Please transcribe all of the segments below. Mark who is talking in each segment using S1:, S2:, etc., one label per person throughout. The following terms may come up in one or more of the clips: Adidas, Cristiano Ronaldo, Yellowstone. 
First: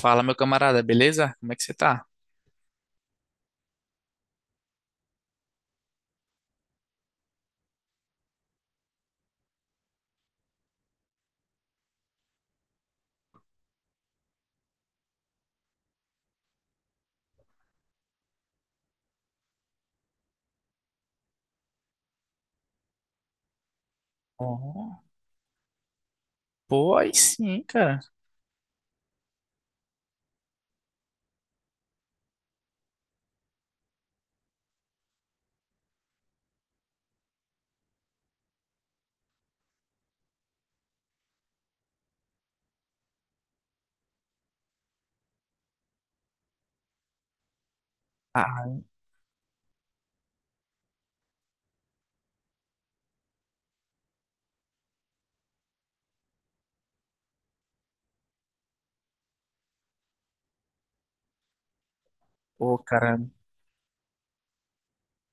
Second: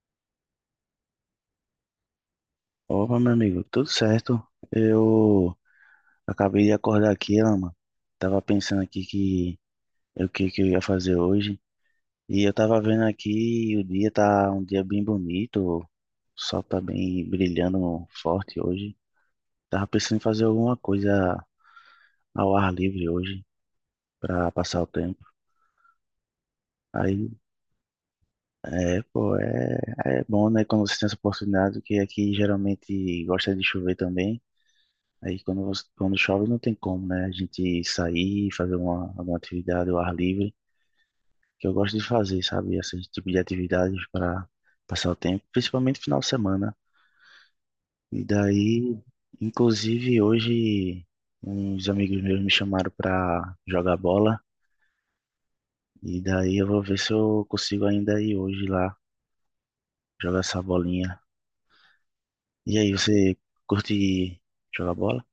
S1: Fala, meu camarada, beleza? Como é que você tá?
S2: Opa, meu amigo, tudo certo? Eu acabei de acordar aqui, Lama. Tava pensando aqui que o que que eu ia fazer hoje. E eu tava vendo aqui, o dia tá um dia bem bonito, o sol tá bem brilhando forte hoje. Tava pensando em fazer alguma coisa ao ar livre hoje pra passar o
S1: Oh,
S2: tempo.
S1: pô, aí
S2: Aí,
S1: sim, cara.
S2: é, pô, é, é bom, né, quando você tem essa oportunidade, que aqui geralmente gosta de chover também. Quando chove não tem como, né? A gente sair, fazer alguma atividade ao ar livre, que eu gosto de fazer, sabe? Esse tipo de atividades para passar o tempo, principalmente final de semana. E
S1: Ah,
S2: daí, inclusive hoje, uns amigos meus me chamaram para jogar bola, e daí eu vou ver se eu consigo ainda ir hoje lá jogar essa bolinha. E
S1: pô,
S2: aí,
S1: cara.
S2: você curte jogar bola?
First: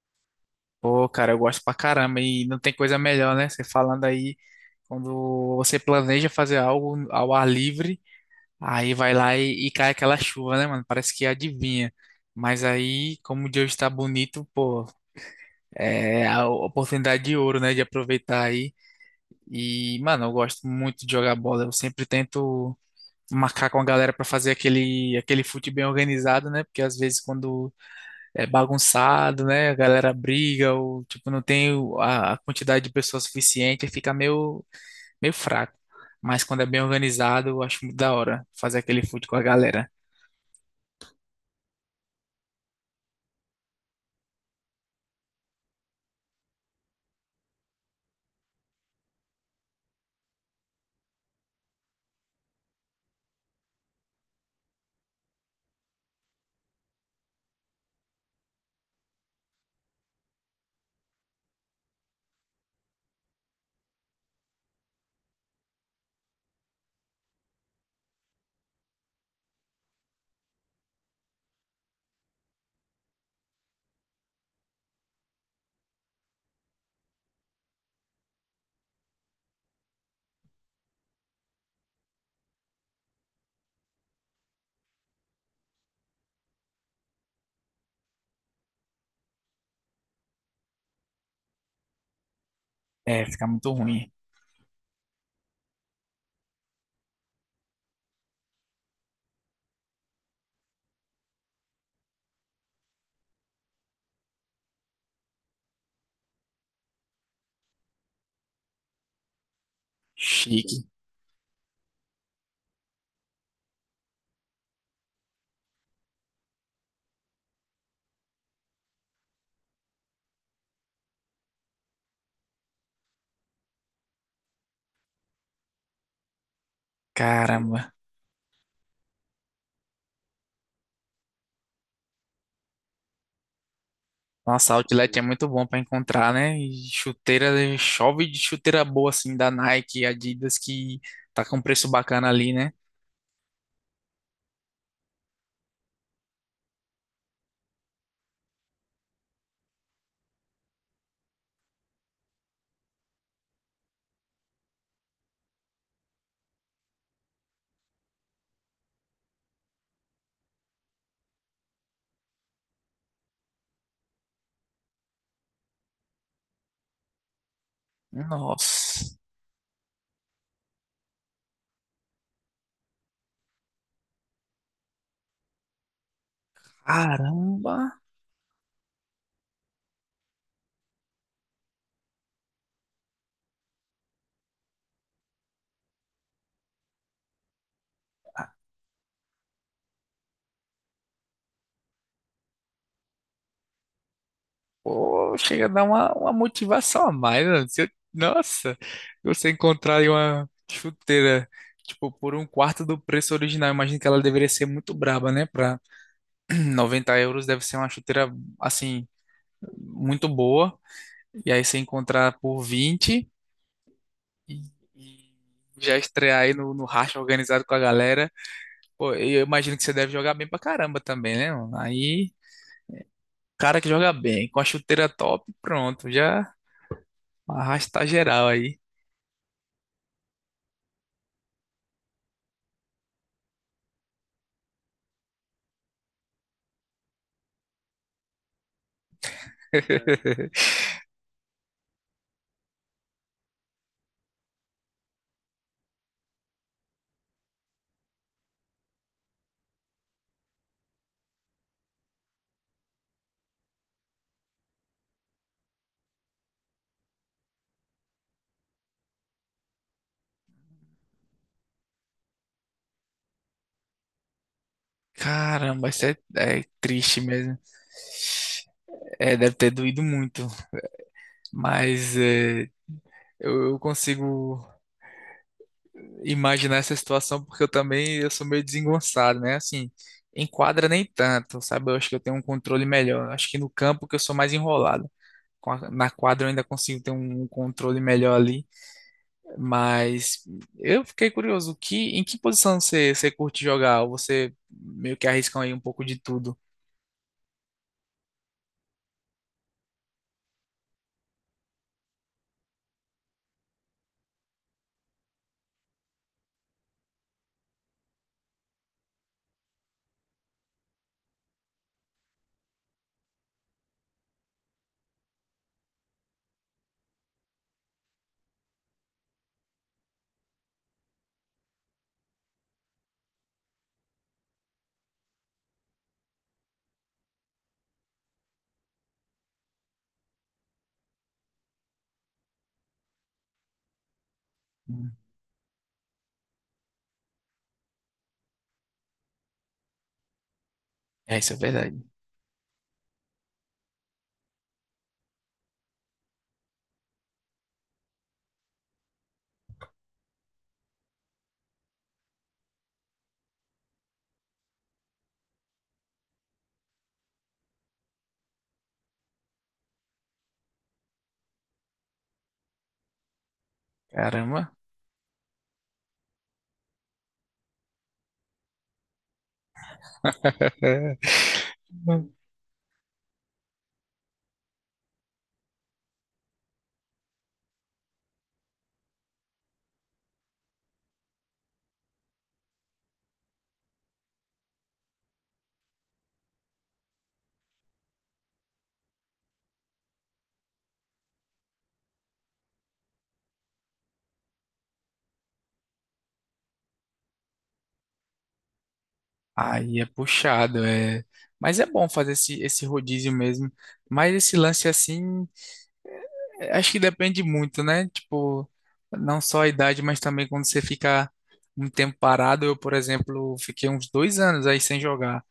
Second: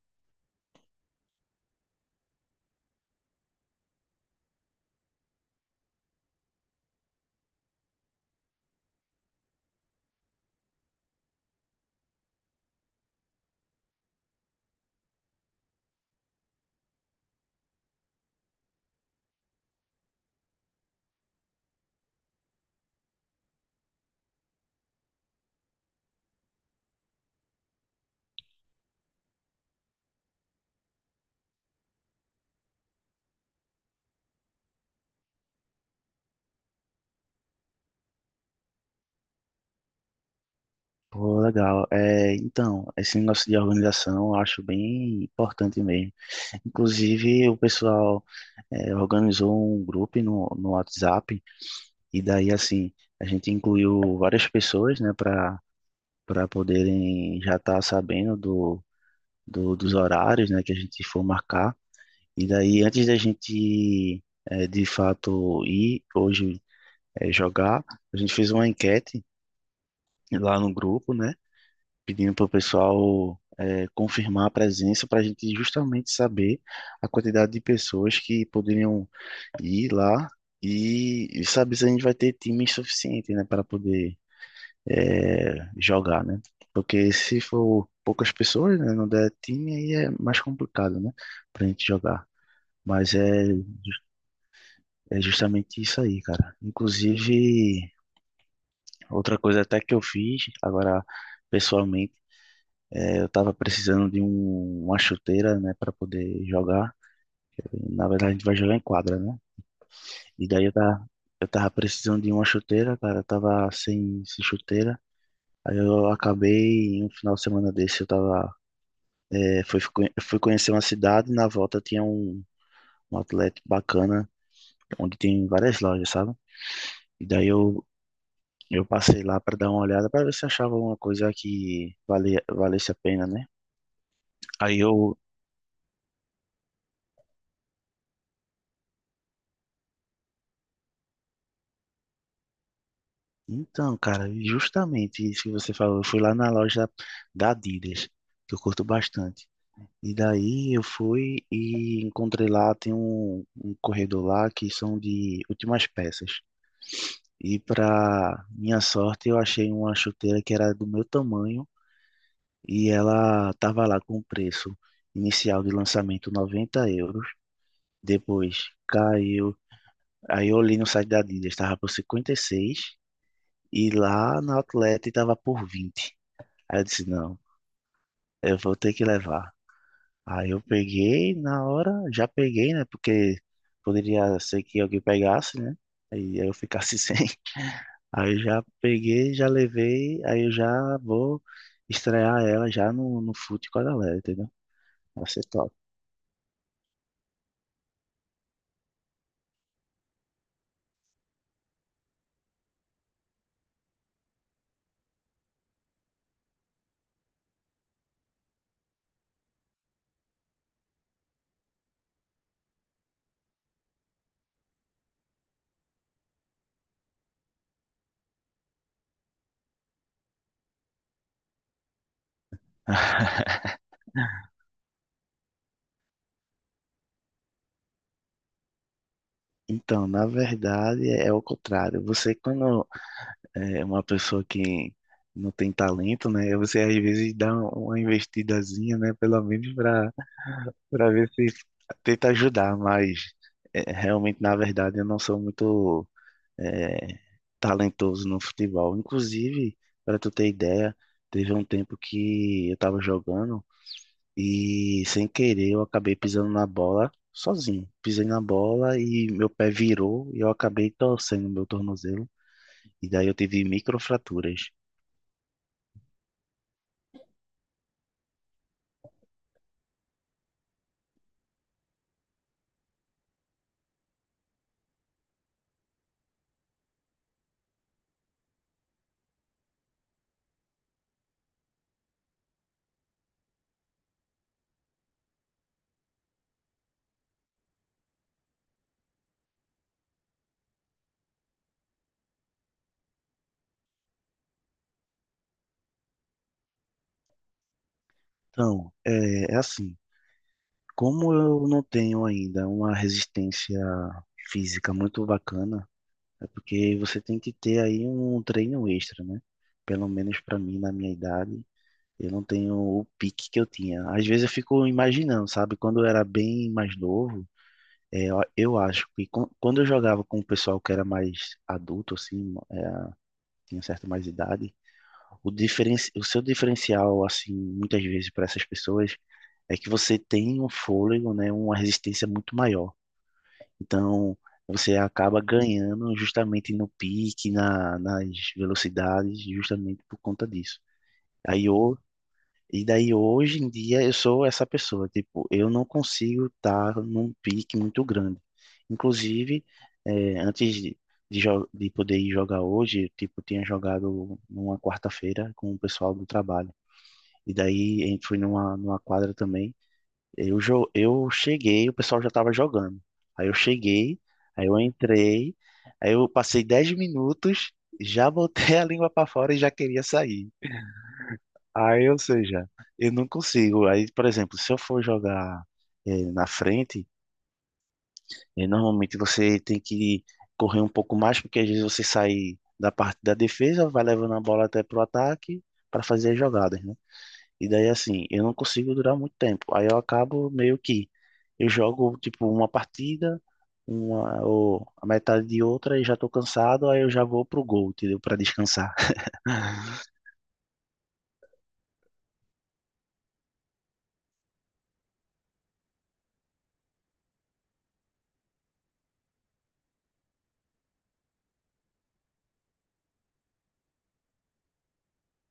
S1: Pô, cara, eu gosto pra caramba e não tem coisa melhor, né? Você falando aí, quando você planeja fazer algo ao ar livre, aí vai lá e cai aquela chuva, né, mano? Parece que adivinha. Mas aí, como o dia está bonito, pô, é a oportunidade de ouro, né, de aproveitar aí. E, mano, eu gosto muito de jogar bola. Eu sempre tento marcar com a galera pra fazer aquele fute bem organizado, né? Porque às vezes quando é bagunçado, né? A galera briga, ou tipo, não tem a quantidade de pessoas suficiente, aí fica meio fraco. Mas quando é bem organizado, eu acho muito da hora fazer aquele food com a galera.
S2: Pô, legal. É, então, esse negócio de organização eu acho bem importante mesmo. Inclusive, o pessoal organizou um grupo no WhatsApp e daí, assim, a gente incluiu várias pessoas, né, para poderem já estar sabendo dos horários, né, que a gente for marcar. E daí, antes da gente, de fato, ir hoje jogar, a gente fez uma enquete lá no grupo, né, pedindo para o pessoal confirmar a presença para a gente justamente saber a quantidade de pessoas que poderiam ir lá e saber se a gente vai ter time suficiente, né, para poder jogar, né? Porque se for poucas pessoas, né, não der time, aí é mais complicado, né, para a gente jogar. Mas
S1: É,
S2: é,
S1: fica
S2: ju-
S1: muito ruim.
S2: É justamente isso aí, cara. Inclusive, outra coisa até que eu fiz, agora pessoalmente, eu tava precisando de uma chuteira, né, para poder jogar. Na verdade, a gente vai jogar em quadra, né? E daí eu
S1: Chique.
S2: tava, eu tava precisando de uma chuteira, cara. Eu tava sem chuteira. Aí eu acabei, em um final de semana desse, eu tava. É, fui conhecer uma cidade. Na volta tinha um outlet bacana, onde tem várias lojas, sabe? E daí
S1: Caramba.
S2: eu passei lá pra dar uma olhada, pra ver se achava alguma coisa que valesse a pena, né?
S1: Nossa,
S2: Aí
S1: Outlet
S2: eu.
S1: é muito bom pra encontrar, né? E chuteira, chove de chuteira boa, assim, da Nike, Adidas, que tá com um preço bacana ali, né?
S2: Então, cara, justamente isso que você falou. Eu fui lá na loja da Adidas, que eu curto bastante. E daí eu fui e encontrei lá, tem um corredor lá que são de últimas peças. E para minha sorte, eu achei uma chuteira que era do meu tamanho e ela tava lá com o preço inicial de lançamento 90 euros. Depois
S1: Nossa.
S2: caiu, aí eu olhei no site da Adidas, estava por 56 e seis e lá na Outlet estava por 20. Aí eu disse, não,
S1: Caramba.
S2: eu vou ter que levar. Aí eu peguei, na hora, já peguei, né? Porque poderia ser que alguém pegasse, né? Aí eu ficasse sem. Aí eu já peguei, já levei, aí eu já vou estrear ela já no fute com a galera, entendeu? Vai
S1: Pô,
S2: ser
S1: chega a
S2: top.
S1: dar uma motivação a mais, mano. Se eu- Nossa, você encontrar aí uma chuteira, tipo, por um quarto do preço original, imagino que ela deveria ser muito braba, né? Pra 90 euros deve ser uma chuteira, assim, muito boa. E aí você encontrar por 20 e, e já estrear aí no racha organizado com a galera. Pô, e eu imagino que você deve jogar bem pra caramba também, né, mano? Aí, cara que joga bem, com a chuteira top, pronto, já arrasta geral aí.
S2: Então, na verdade, é o contrário. Você, quando é uma pessoa que não tem talento, né? Você às vezes dá uma investidazinha, né? Pelo menos para ver se tenta ajudar, mas realmente, na verdade, eu não sou muito é, talentoso no futebol. Inclusive, para tu ter ideia, teve um tempo que eu estava jogando e, sem querer, eu acabei pisando na bola sozinho. Pisei na bola e meu pé virou e eu acabei torcendo meu tornozelo. E daí eu tive microfraturas.
S1: Caramba, isso é, é triste mesmo. É, deve ter doído muito, mas é, eu consigo imaginar essa situação porque eu também eu sou meio desengonçado, né? Assim, em quadra nem tanto, sabe? Eu acho que eu tenho um controle melhor. Eu acho que no campo que eu sou mais enrolado. Na quadra eu ainda consigo ter um controle melhor ali, mas eu fiquei curioso, que em que posição você curte jogar? Ou você meio que arrisca aí um pouco de tudo?
S2: Então, é assim, como eu não tenho ainda uma resistência física muito bacana, é porque você tem que ter aí um treino extra, né? Pelo menos pra mim, na minha idade, eu não tenho o pique que eu tinha. Às vezes eu fico imaginando, sabe? Quando eu era bem mais novo, eu acho que quando eu jogava com o pessoal que era mais adulto, assim, tinha certa mais idade, o seu diferencial, assim, muitas vezes para essas pessoas é que você tem um fôlego, né? Uma resistência muito maior. Então, você acaba ganhando justamente no pique, nas velocidades, justamente por conta disso.
S1: É, isso é
S2: Aí, ho-
S1: verdade.
S2: e daí hoje em dia eu sou essa pessoa, tipo, eu não consigo estar num pique muito grande. Inclusive, antes de poder ir jogar hoje, tipo, eu tipo, tinha jogado numa quarta-feira com o pessoal do trabalho. E daí a gente foi numa quadra também. Eu cheguei, o pessoal já estava jogando. Aí eu cheguei, aí
S1: Caramba.
S2: eu entrei, aí eu passei 10 minutos, já botei a língua para fora e já queria sair. Aí, ou seja, eu não consigo. Aí, por exemplo, se eu for jogar na frente, normalmente você tem que correr um pouco mais, porque às vezes você sai da parte da defesa, vai levando a bola até pro ataque para fazer as jogadas, né? E daí, assim, eu não consigo durar muito tempo. Aí eu acabo meio que. Eu jogo, tipo, uma partida, uma, ou a metade de outra, e já tô cansado, aí eu já vou pro gol, entendeu? Pra descansar.
S1: Aí é puxado, é. Mas é bom fazer esse rodízio mesmo. Mas esse lance assim, é, acho que depende muito, né? Tipo, não só a idade, mas também quando você fica um tempo parado. Eu, por exemplo, fiquei uns 2 anos aí sem jogar.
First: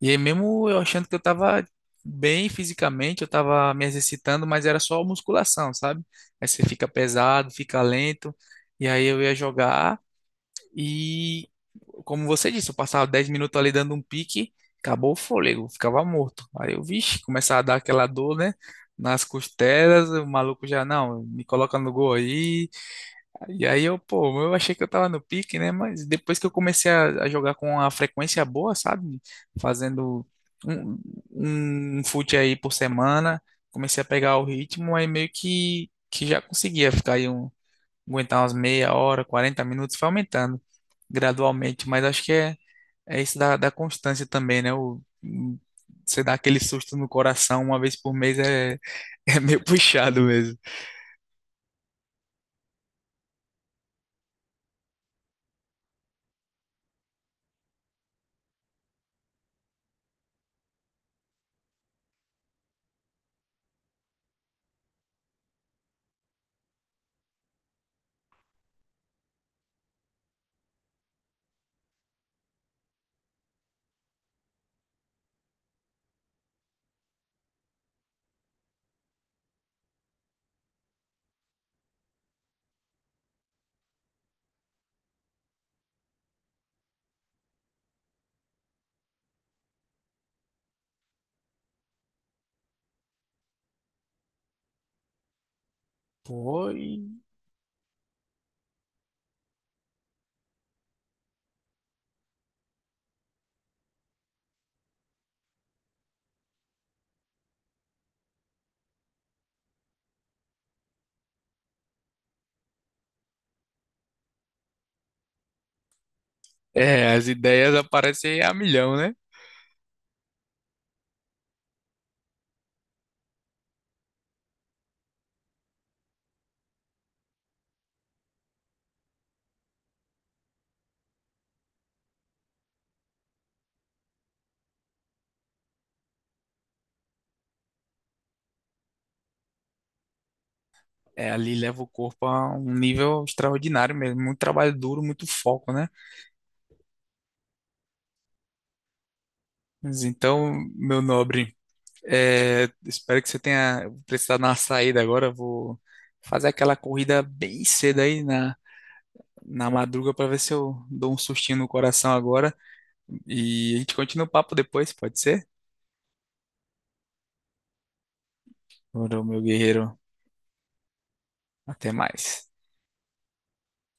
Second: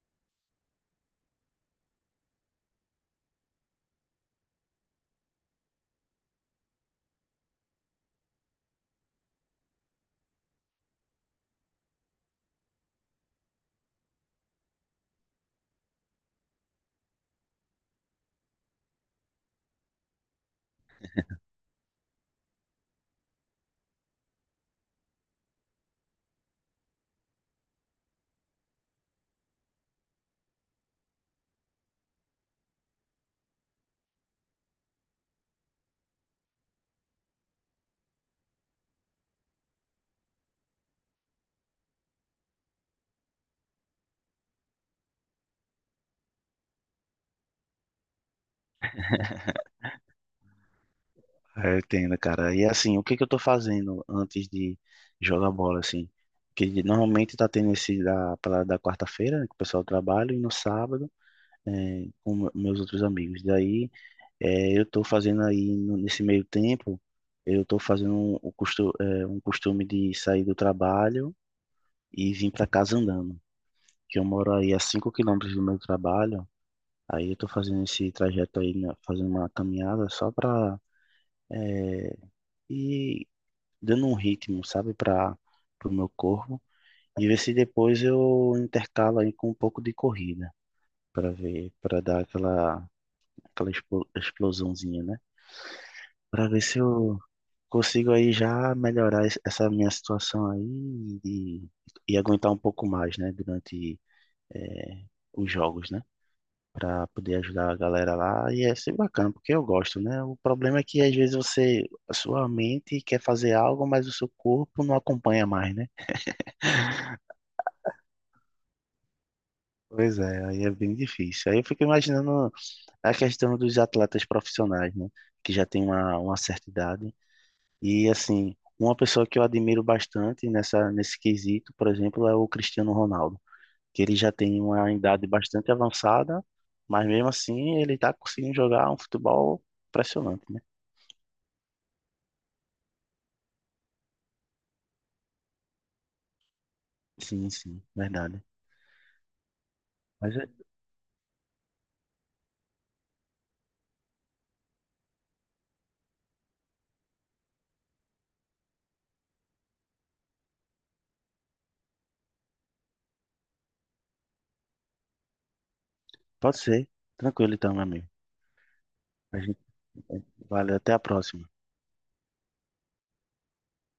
S1: E aí mesmo eu achando que eu tava bem fisicamente, eu tava me exercitando, mas era só musculação, sabe? Aí você fica pesado, fica lento. E aí eu ia jogar. E, como você disse, eu passava 10 minutos ali dando um pique, acabou o fôlego, ficava morto. Aí eu, vixe, começava a dar aquela dor, né? Nas costelas, o maluco já, não, me coloca no gol aí. E aí eu, pô, eu achei que eu tava no pique, né? Mas depois que eu comecei a jogar com a frequência boa, sabe? Fazendo um, um fute aí por semana, comecei a pegar o ritmo, aí meio que já conseguia ficar aí um aguentar umas meia hora, 40 minutos, foi aumentando gradualmente, mas acho que é, é isso da constância também, né? Você dá aquele susto no coração uma vez por mês é, é meio puxado mesmo.
S2: É, eu entendo, cara. E assim, o que que eu tô fazendo antes de jogar bola, assim? Que normalmente tá tendo da quarta-feira, né, que o pessoal trabalha, e no sábado, com meus outros amigos. Daí é, eu estou fazendo aí, nesse meio tempo, eu estou fazendo um um costume de sair do trabalho e vir para casa andando, que eu moro aí a 5 quilômetros do meu trabalho, aí eu estou fazendo esse trajeto aí, né, fazendo uma caminhada só para ir dando um ritmo, sabe, para o meu corpo, e ver se depois eu intercalo aí com um pouco de corrida, para ver, para dar aquela explosãozinha, né? Para ver
S1: Pô,
S2: se eu consigo aí já melhorar essa minha situação aí e aguentar um pouco mais, né, durante eh, os jogos, né, para poder ajudar a galera lá. E é sempre bacana, porque eu gosto, né? O problema é que às vezes você, a sua mente quer fazer algo, mas o seu corpo não acompanha mais, né?
S1: é, as ideias aparecem a milhão, né?
S2: Pois é, aí é bem difícil. Aí eu fico imaginando a questão dos atletas profissionais, né, que já tem uma certa idade. E assim, uma pessoa que eu admiro bastante nessa nesse quesito, por exemplo, é o Cristiano Ronaldo, que ele já tem uma idade bastante avançada, mas mesmo assim ele está conseguindo jogar um futebol impressionante, né?
S1: É, ali leva o corpo a um nível extraordinário mesmo, muito trabalho duro, muito foco, né?
S2: Sim, sim, verdade.
S1: Mas
S2: Mas é-
S1: então, meu nobre, é, espero que você tenha precisado dar uma saída agora. Vou fazer aquela corrida bem cedo aí na madruga para ver se eu dou um sustinho no coração agora. E a gente continua o papo depois, pode ser?
S2: pode ser. Tranquilo então, meu amigo.
S1: Ora,
S2: A
S1: meu
S2: gente,
S1: guerreiro,
S2: valeu, até a próxima.
S1: até mais.